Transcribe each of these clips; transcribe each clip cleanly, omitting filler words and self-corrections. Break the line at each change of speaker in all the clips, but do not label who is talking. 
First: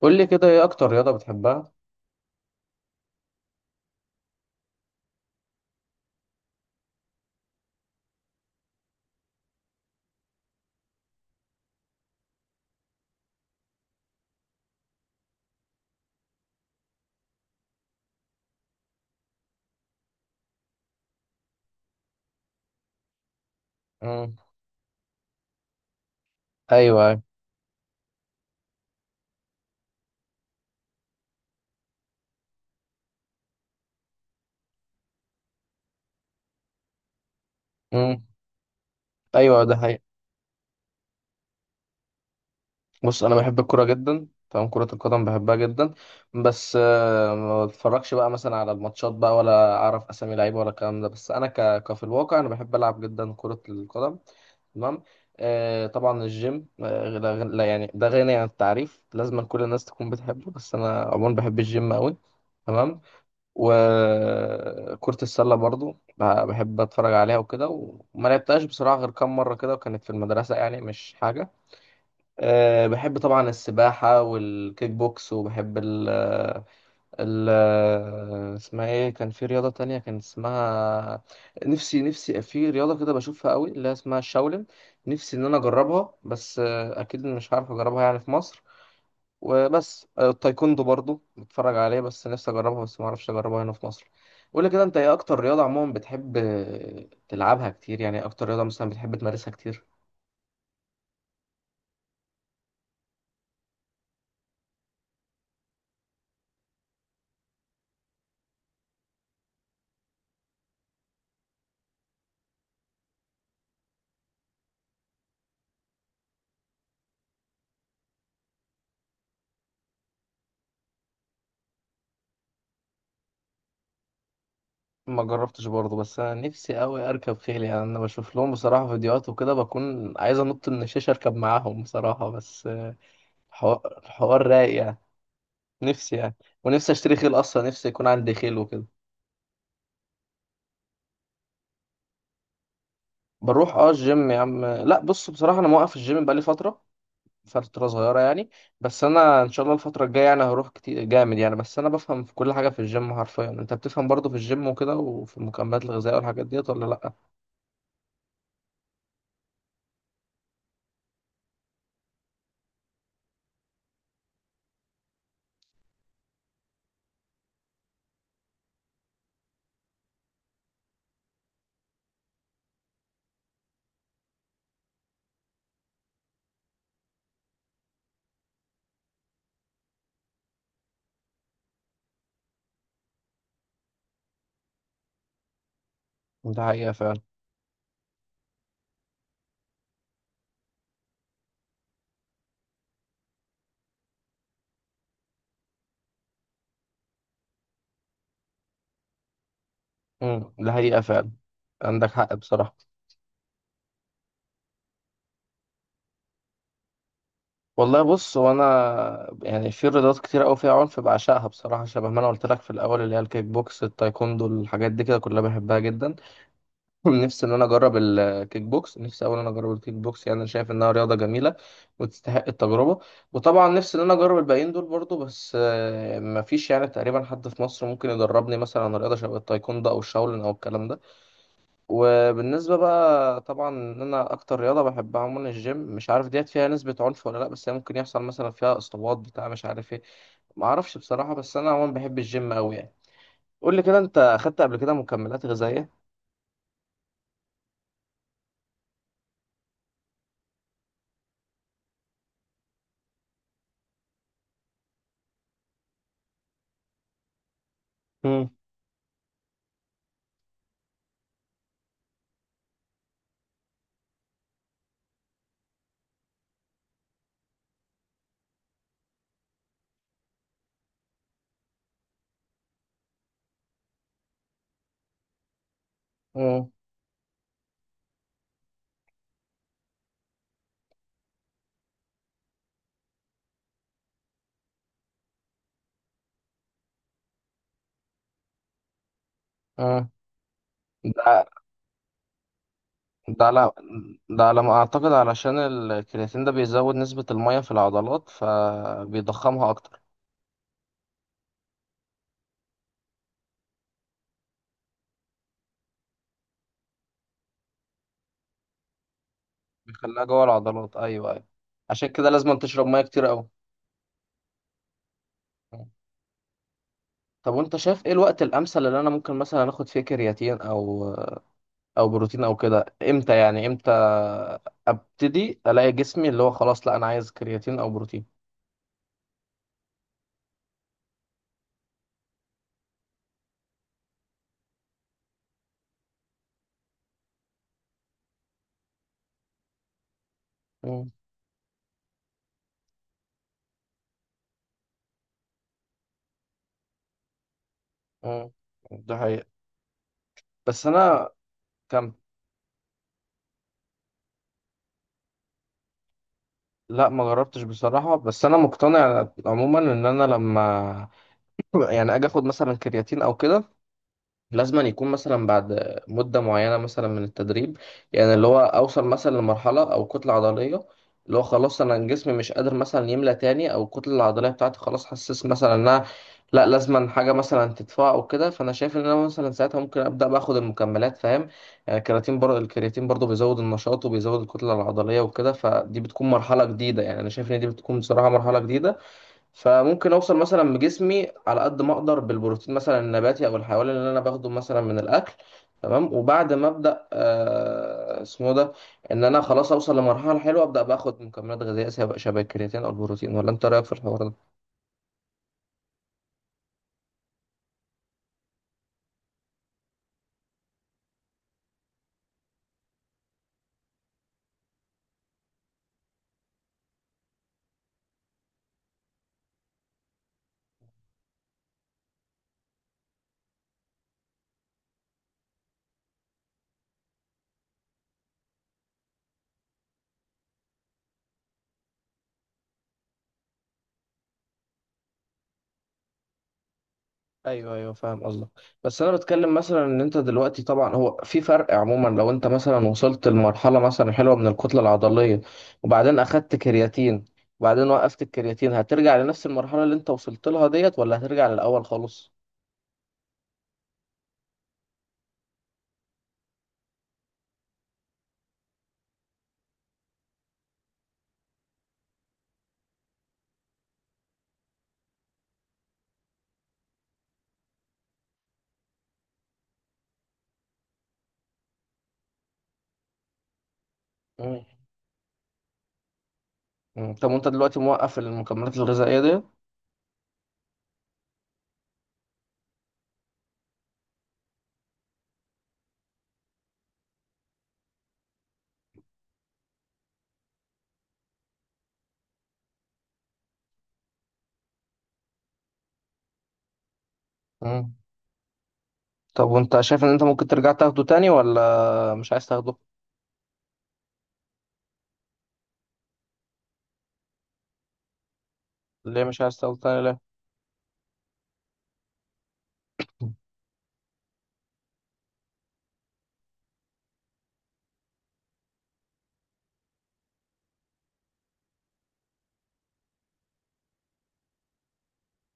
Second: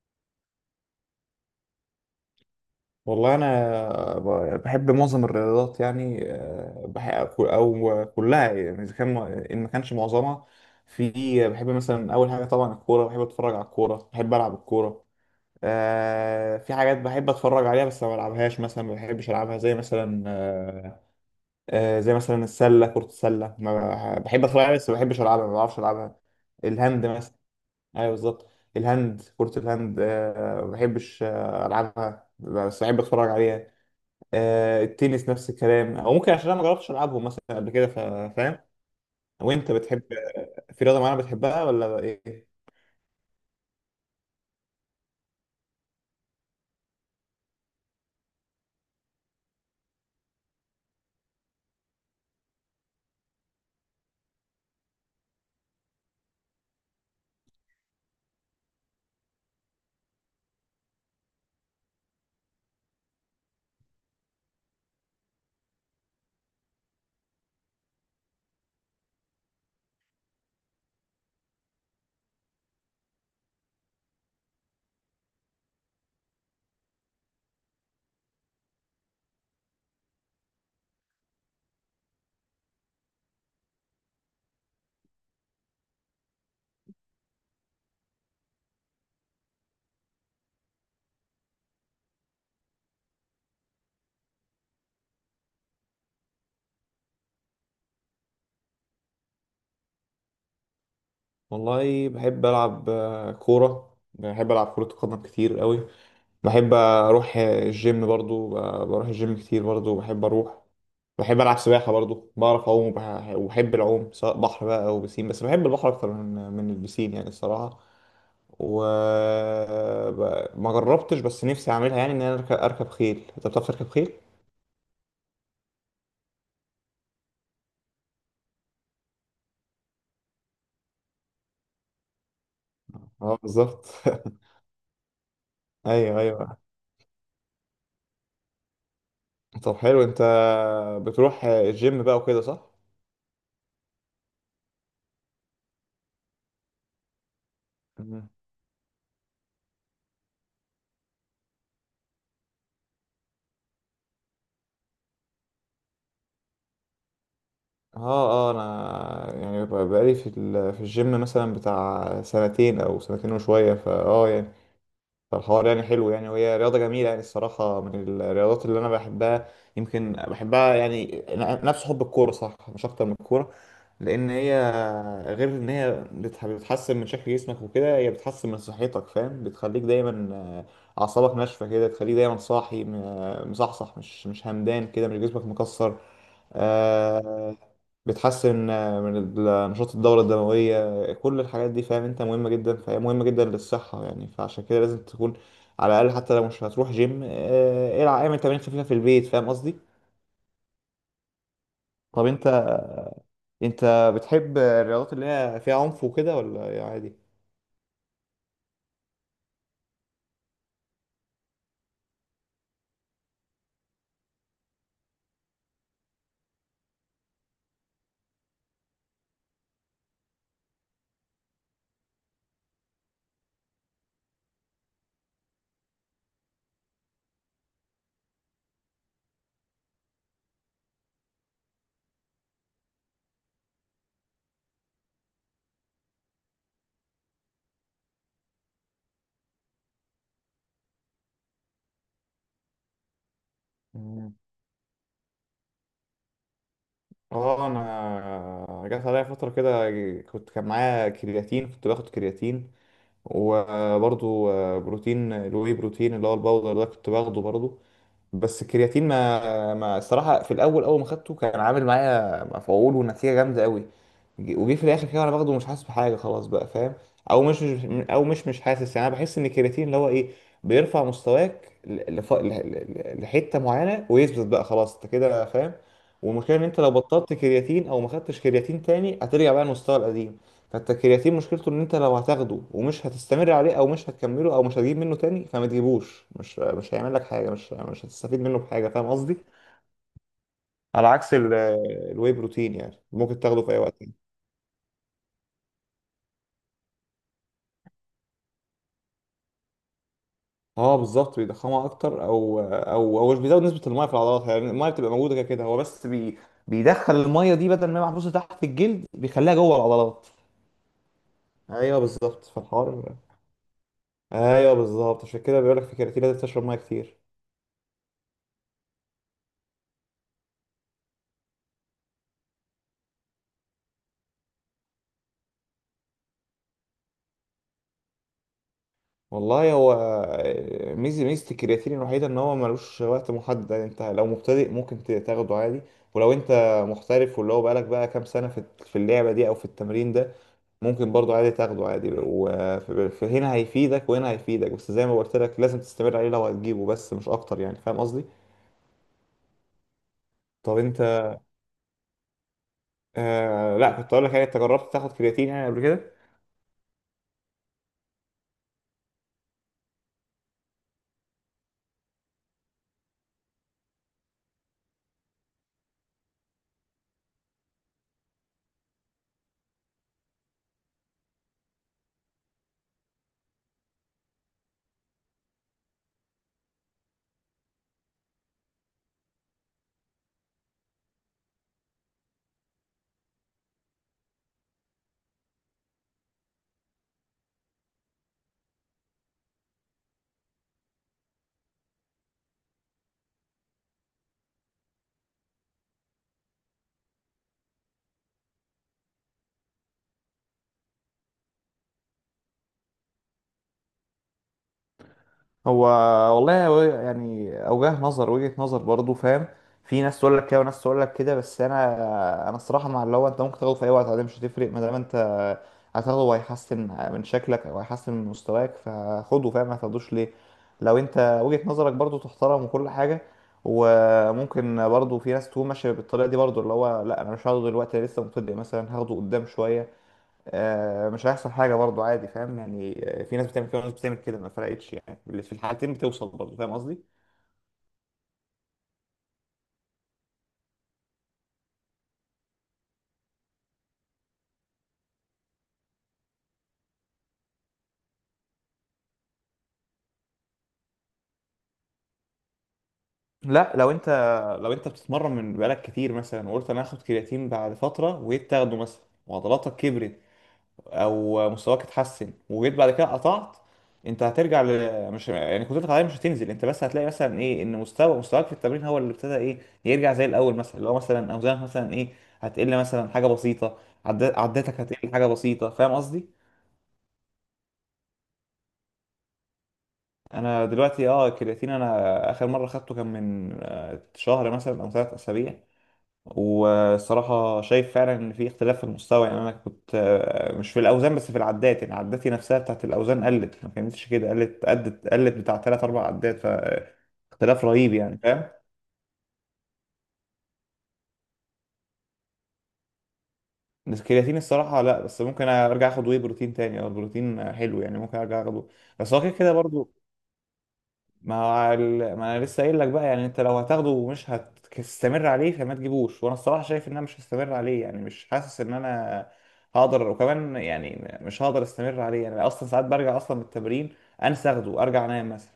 قول لي كده ايه اكتر رياضة بتحبها.
والله انا بحب معظم الرياضات، يعني بحب او كلها، يعني اذا كان، ان ما كانش معظمها. في، بحب مثلا اول حاجه طبعا الكوره، بحب اتفرج على الكوره، بحب العب الكوره. في حاجات بحب اتفرج عليها بس ما بلعبهاش، مثلا ما بحبش العبها، زي مثلا زي مثلا السله، كره السله، ما بح-
امم.
بحب اتفرج عليها بس ما بحبش العبها، ما بعرفش العبها. الهاند
ايوه.
مثلا. ايوه بالظبط. الهاند، كره الهاند، ما بحبش العبها بس بحب اتفرج عليها. التنس نفس الكلام، او ممكن عشان انا ما جربتش العبهم مثلا قبل كده. ف-
امم.
فاهم
ايوه
وانت
ده حقيقي.
بتحب، في رياضه معينه بتحبها ولا ايه؟
بص انا بحب الكوره جدا، تمام، كرة القدم بحبها جدا. بس ما بتفرجش بقى مثلا على الماتشات بقى، ولا اعرف اسامي لعيبه ولا الكلام ده. بس انا كفي الواقع انا بحب العب جدا كرة القدم. تمام. آه طبعا الجيم، آه لا غن- لا يعني ده غني عن التعريف، لازم كل الناس تكون بتحبه، بس انا عموما بحب الجيم قوي. تمام. وكرة السلة برضو بحب اتفرج عليها وكده، وما لعبتهاش بصراحة غير كام مرة كده، وكانت في المدرسة، يعني مش حاجة. أه بحب طبعا السباحة والكيك بوكس، وبحب ال ال اسمها ايه، كان في رياضة تانية كان اسمها، نفسي في رياضة كده بشوفها قوي، اللي هي اسمها الشاولين. نفسي ان انا اجربها، بس اكيد مش هعرف اجربها يعني في مصر. وبس، التايكوندو برضو بتفرج عليه، بس نفسي اجربها بس ما اعرفش اجربها هنا في مصر. قول لي كده، انت ايه اكتر رياضة عموما بتحب تلعبها كتير، يعني إيه اكتر رياضة مثلا بتحب تمارسها كتير؟
والله بحب العب كوره، بحب العب كره قدم كتير قوي. بحب اروح الجيم برضو، بروح الجيم كتير، برضو بحب اروح. بحب العب سباحه برضو، بعرف اعوم وبحب العوم، سواء بحر بقى او بسين، بس بحب البحر اكتر من البسين يعني الصراحه. وما جربتش، بس نفسي اعملها، يعني ان انا اركب، أركب خيل. انت بتعرف تركب خيل؟
ما جربتش برضو، بس انا نفسي قوي اركب خيل، يعني انا بشوف لهم بصراحة فيديوهات وكده بكون عايز انط من الشاشة اركب معاهم بصراحة، بس
اه بالظبط.
الحوار الحوار رايق يعني. نفسي
ايوه
يعني،
ايوه.
ونفسي اشتري خيل اصلا، نفسي يكون عندي خيل وكده.
طب حلو، انت بتروح الجيم بقى وكده صح؟
بروح اه الجيم يا عم، لا بص بصراحة انا موقف الجيم بقالي فترة، فترة صغيرة
مم.
يعني. بس أنا إن شاء الله الفترة الجاية يعني هروح كتير جامد يعني، بس أنا بفهم في كل حاجة في الجيم حرفيا. أنت بتفهم برضه في الجيم وكده وفي المكملات الغذائية والحاجات ديت ولا لأ؟
اه اه، انا يعني، بقالي في في الجيم مثلا بتاع سنتين او سنتين وشويه. يعني، فالحوار يعني حلو يعني، وهي رياضة جميلة يعني الصراحة، من الرياضات اللي أنا بحبها. يمكن بحبها يعني نفس حب الكورة، صح مش أكتر من الكورة. لأن هي، غير إن هي بتحسن من شكل جسمك وكده، هي بتحسن من صحتك، فاهم؟ بتخليك دايما أعصابك ناشفة كده، تخليك دايما صاحي، مصحصح، مش همدان كده، مش جسمك مكسر.
ده حقيقة فعلا.
آه، بتحسن من نشاط الدورة الدموية، كل الحاجات دي فاهم انت، مهمة جدا، فهي مهمة جدا للصحة يعني، فعشان كده لازم تكون على الأقل، حتى لو مش هتروح جيم العب، اعمل تمارين خفيفة في البيت. فاهم قصدي؟
امم. ده حقيقة فعلا، عندك
طب
حق
انت،
بصراحة.
انت بتحب الرياضات اللي هي فيها عنف وكده، ولا إيه عادي؟
والله بص هو أنا، يعني في رياضات كتير أوي فيها عنف بعشقها بصراحة، شبه ما أنا قلت لك في الأول، اللي هي الكيك بوكس، التايكوندو، الحاجات دي كده كلها بحبها جدا. نفسي ان انا اجرب الكيك بوكس، نفسي اولا اجرب الكيك بوكس، يعني انا شايف انها رياضه جميله وتستحق التجربه. وطبعا نفسي ان انا اجرب الباقيين دول برضو، بس مفيش يعني تقريبا حد في مصر ممكن يدربني مثلا على رياضه شبه التايكوندو او الشاولين او الكلام ده. وبالنسبه بقى طبعا ان انا اكتر رياضه بحبها عموما الجيم، مش عارف ديت فيها نسبه عنف ولا لا، بس هي ممكن يحصل مثلا فيها اصابات بتاع مش عارف ايه، ما اعرفش بصراحه، بس انا عموما بحب الجيم قوي يعني. قول لي كده، انت
مم.
اخدت قبل كده مكملات غذائيه؟
اه، انا جات عليا فترة كده كنت، كان معايا كرياتين، كنت باخد كرياتين، وبرضو بروتين، الواي بروتين اللي هو الباودر ده، كنت باخده برضو.
امم.
بس الكرياتين ما الصراحه في الاول، اول ما خدته كان عامل معايا مفعول ونتيجه جامده قوي. وجي في الاخر كده وانا باخده مش حاسس بحاجه خلاص بقى، فاهم؟ او مش حاسس، يعني انا بحس ان الكرياتين اللي هو ايه، بيرفع مستواك لحته معينه ويثبت بقى خلاص انت كده، فاهم؟ والمشكله ان
امم.
انت لو بطلت كرياتين او ما خدتش كرياتين تاني هترجع بقى لمستوى القديم. فانت الكرياتين مشكلته ان انت لو هتاخده ومش هتستمر عليه او مش هتكمله او مش هتجيب منه تاني فما تجيبوش، مش هيعمل لك حاجه، مش هتستفيد منه بحاجه، فاهم قصدي؟ على عكس
ده.
الواي بروتين، يعني ممكن
ده
تاخده
على،
في اي وقت.
ده على ما اعتقد علشان الكرياتين ده بيزود نسبة المية في العضلات فبيضخمها اكتر.
اه بالظبط، بيضخمها اكتر، او هو مش بيزود نسبه الميه في العضلات، يعني الميه بتبقى موجوده كده كده، هو بس بيدخل الميه دي، بدل ما هي محبوسه تحت الجلد بيخليها جوه
بيخليها
العضلات.
جوه العضلات، ايوه ايوه.
ايوه
عشان كده
بالظبط،
لازم تشرب مية
فالحوار.
كتير قوي.
ايوه بالظبط، عشان كده بيقول لك في الكرياتين لازم تشرب ميه كتير.
طب وانت شايف ايه الوقت الامثل اللي انا ممكن مثلا اخد فيه كرياتين او او بروتين او كده، امتى يعني؟ امتى ابتدي الاقي جسمي اللي هو خلاص، لا انا عايز كرياتين او بروتين؟
والله هو ميزة الكرياتين الوحيدة ان هو ملوش وقت محدد. يعني انت لو مبتدئ ممكن تاخده عادي، ولو انت محترف واللي هو بقالك بقى كام سنة في اللعبة دي او في التمرين ده،
مم.
ممكن برضه عادي تاخده عادي وهنا هيفيدك وهنا هيفيدك، بس زي ما قلت لك لازم تستمر عليه لو هتجيبه بس مش اكتر يعني، فاهم قصدي؟
مم. ده حقيقة.
طب
بس
انت،
انا، كم،
آه لا كنت اقول لك يعني، انت جربت تاخد كرياتين يعني قبل كده؟
لا ما جربتش بصراحة، بس انا مقتنع عموما ان انا لما يعني اجي اخد مثلا كرياتين او كده، لازم أن يكون مثلا بعد مده معينه مثلا من التدريب، يعني اللي هو اوصل مثلا لمرحله او كتله عضليه اللي هو خلاص انا الجسم مش قادر مثلا يملى تاني، او الكتله العضليه بتاعتي خلاص حسيت مثلا انها لا، لازم أن حاجه مثلا تدفع او كده. فانا شايف ان انا مثلا ساعتها ممكن ابدا باخد المكملات، فاهم؟ يعني الكرياتين برضه، الكرياتين برضه بيزود النشاط وبيزود الكتله العضليه وكده، فدي بتكون مرحله جديده، يعني انا شايف ان دي بتكون بصراحه مرحله جديده. فممكن اوصل مثلا بجسمي على قد ما اقدر بالبروتين مثلا النباتي او الحيواني اللي انا باخده مثلا من الاكل، تمام، وبعد ما ابدا آه اسمه ده، ان انا خلاص اوصل لمرحله حلوه ابدا باخد مكملات غذائيه سواء شبه الكرياتين او البروتين. ولا انت رايك في الحوار ده؟
هو والله هو يعني اوجه نظر وجهة نظر برضو، فاهم. في ناس تقول لك كده وناس تقول لك كده، بس انا، انا الصراحه مع اللي هو انت ممكن تاخده في اي وقت عادي مش هتفرق، ما دام انت هتاخده وهيحسن من شكلك او هيحسن من مستواك فخده، فاهم؟ ما تاخدوش ليه؟ لو انت وجهة نظرك برضو تحترم وكل حاجه، وممكن برضو في ناس تكون ماشيه بالطريقه دي برضو اللي هو لا انا مش هاخده دلوقتي، لسه مبتدئ مثلا هاخده قدام شويه، مش هيحصل حاجه برضو عادي، فاهم يعني؟ في ناس بتعمل كده وناس بتعمل كده ما فرقتش يعني، اللي في الحالتين بتوصل برضو، فاهم قصدي؟
ايوه ايوه فاهم قصدك. بس انا بتكلم مثلا ان انت دلوقتي طبعا هو في فرق عموما، لو انت مثلا وصلت لمرحله مثلا حلوه من الكتله العضليه، وبعدين اخدت كرياتين، وبعدين وقفت الكرياتين، هترجع لنفس المرحله اللي انت وصلت لها ديت ولا هترجع للاول خالص؟
لا لو انت بتتمرن من بقالك كتير مثلا وقلت انا هاخد كرياتين بعد فتره، وجيت تاخده مثلا وعضلاتك كبرت او مستواك اتحسن، وجيت بعد كده قطعت، انت هترجع ل...، مش يعني قدرتك العضليه مش هتنزل، انت بس هتلاقي مثلا ايه، ان مستواك في التمرين هو اللي ابتدى ايه، يرجع زي الاول، مثلا اللي هو مثلا اوزانك مثلا ايه هتقل مثلا حاجه بسيطه، عد...
مم.
عداتك هتقل حاجه بسيطه، فاهم قصدي؟
مم. طب وانت دلوقتي موقف المكملات الغذائيه ديت؟
انا دلوقتي اه الكرياتين، انا اخر مره خدته كان من شهر مثلا او ثلاث اسابيع، والصراحه شايف فعلا ان في اختلاف في المستوى. يعني انا كنت مش في الاوزان بس في العدات، يعني عداتي نفسها بتاعت الاوزان قلت، ما كانتش كده قلت، قدت قلت بتاع ثلاث اربع عدات، فاختلاف
مم.
رهيب يعني فاهم؟
طب وانت شايف ان انت ممكن ترجع تاخده تاني ولا مش عايز تاخده؟
بس الكرياتين الصراحه لا، بس ممكن ارجع اخد واي بروتين تاني، او البروتين حلو يعني ممكن ارجع اخده بس هو
ليه
كده
مش
كده
عايز تاخده
برضو.
تاني ليه؟
ما، هو ما انا لسه قايل لك بقى يعني انت لو هتاخده ومش هتستمر عليه فما تجيبوش، وانا الصراحه شايف ان انا مش هستمر عليه، يعني مش حاسس ان انا هقدر، وكمان يعني مش هقدر استمر عليه يعني، اصلا ساعات برجع اصلا من التمرين انسى اخده، ارجع انام مثلا،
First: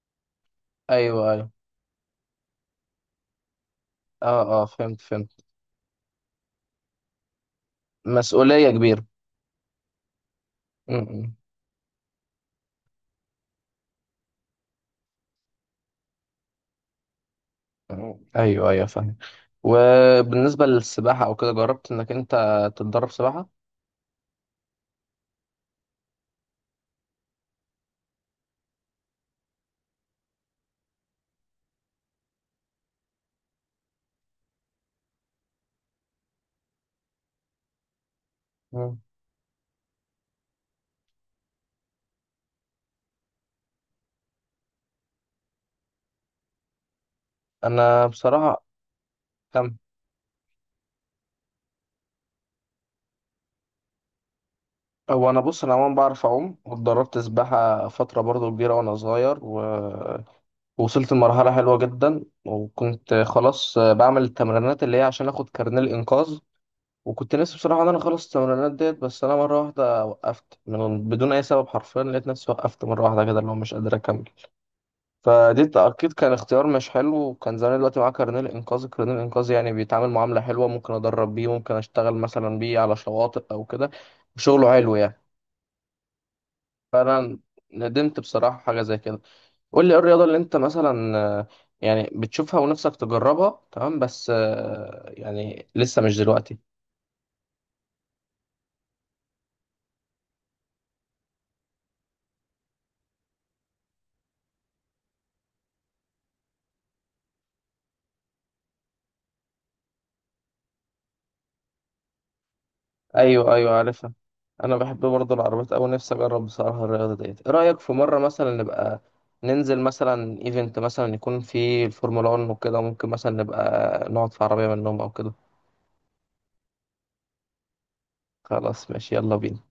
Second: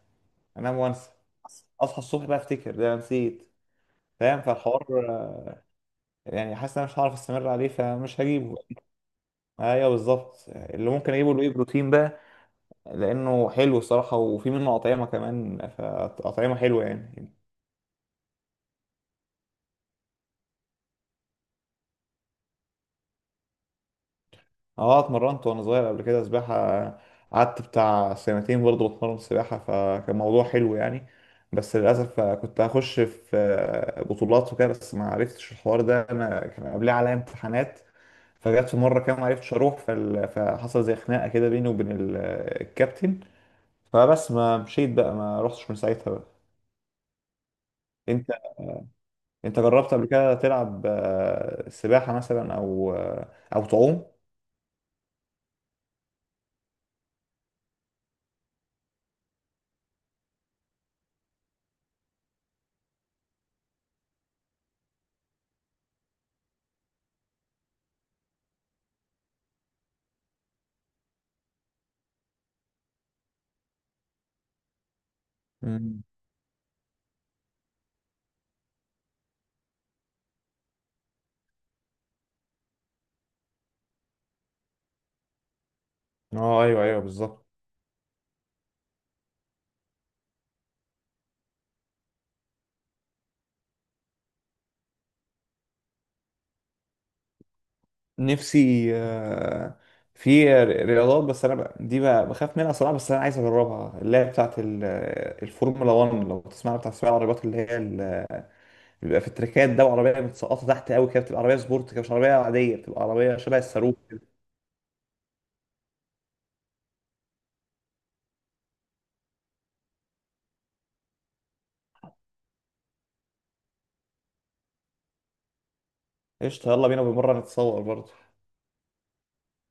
انام وانسى،
ايوه ايوه.
اصحى الصبح بقى افتكر، ده أنا نسيت، فاهم؟
اه اه
فالحوار
فهمت فهمت.
يعني حاسس ان انا مش هعرف استمر عليه فمش هجيبه.
مسؤوليه كبيره.
ايوه بالظبط، اللي ممكن اجيبه
مم.
الواي بروتين بقى، لانه حلو الصراحه وفي منه اطعمه كمان، فاطعمه حلوه يعني.
ايوه ايوه فاهم. وبالنسبه للسباحه او كده، جربت انك انت تتدرب سباحه؟
اه اتمرنت وانا صغير قبل كده سباحة، قعدت بتاع سنتين برضه بتمرن سباحة فكان موضوع حلو يعني. بس للأسف كنت هخش في بطولات وكده بس ما عرفتش الحوار ده، أنا كان قبليه عليا امتحانات، فجت في مرة
مم.
كده ما عرفتش أروح، فحصل زي خناقة كده بيني وبين الكابتن، فبس ما مشيت بقى ما رحتش من ساعتها بقى.
انا
أنت،
بصراحه،
أنت
كم،
جربت قبل كده تلعب سباحة مثلا، أو تعوم؟
هو انا بص انا عموما بعرف اعوم، واتدربت سباحه فتره برضو كبيره وانا صغير ووصلت لمرحله حلوه جدا، وكنت خلاص بعمل التمرينات اللي هي عشان اخد كارنيه الانقاذ. وكنت نفسي بصراحه ان انا اخلص التمرينات ديت، بس انا مره واحده وقفت من بدون اي سبب حرفيا، لقيت نفسي وقفت مره واحده كده اللي هو مش قادر اكمل. فدي
مم.
اكيد كان اختيار مش حلو، وكان زمان دلوقتي معاه كارنيه الانقاذ، الكارنيه الانقاذ يعني بيتعامل معامله حلوه، ممكن ادرب بيه، ممكن اشتغل مثلا بيه على شواطئ او كده، وشغله حلو يعني.
اه ايوه ايوه
فانا
بالظبط.
ندمت بصراحه حاجه زي كده. قول لي ايه الرياضه اللي انت مثلا يعني بتشوفها ونفسك تجربها، تمام، بس يعني لسه مش دلوقتي؟
نفسي في رياضات، بس انا دي بخاف منها صراحه، بس انا عايز اجربها، اللي هي بتاعت الفورمولا 1، لو تسمع، بتاع سباق العربيات بيبقى في التراكات ده، وعربيه متسقطه تحت قوي كده، بتبقى عربيه سبورت كده مش عربيه عاديه، بتبقى عربيه
ايوه
شبه
ايوه
الصاروخ
عارفها.
كده.
انا بحب برضه العربيات اوي، نفسي اجرب بصراحه الرياضه ديت. ايه رايك في مره مثلا نبقى ننزل مثلا ايفنت مثلا يكون فيه الفورمولا 1 وكده، ممكن مثلا نبقى نقعد في عربيه منهم او كده؟
قشطه يلا بينا، بمره نتصور برضه.
خلاص ماشي، يلا بينا.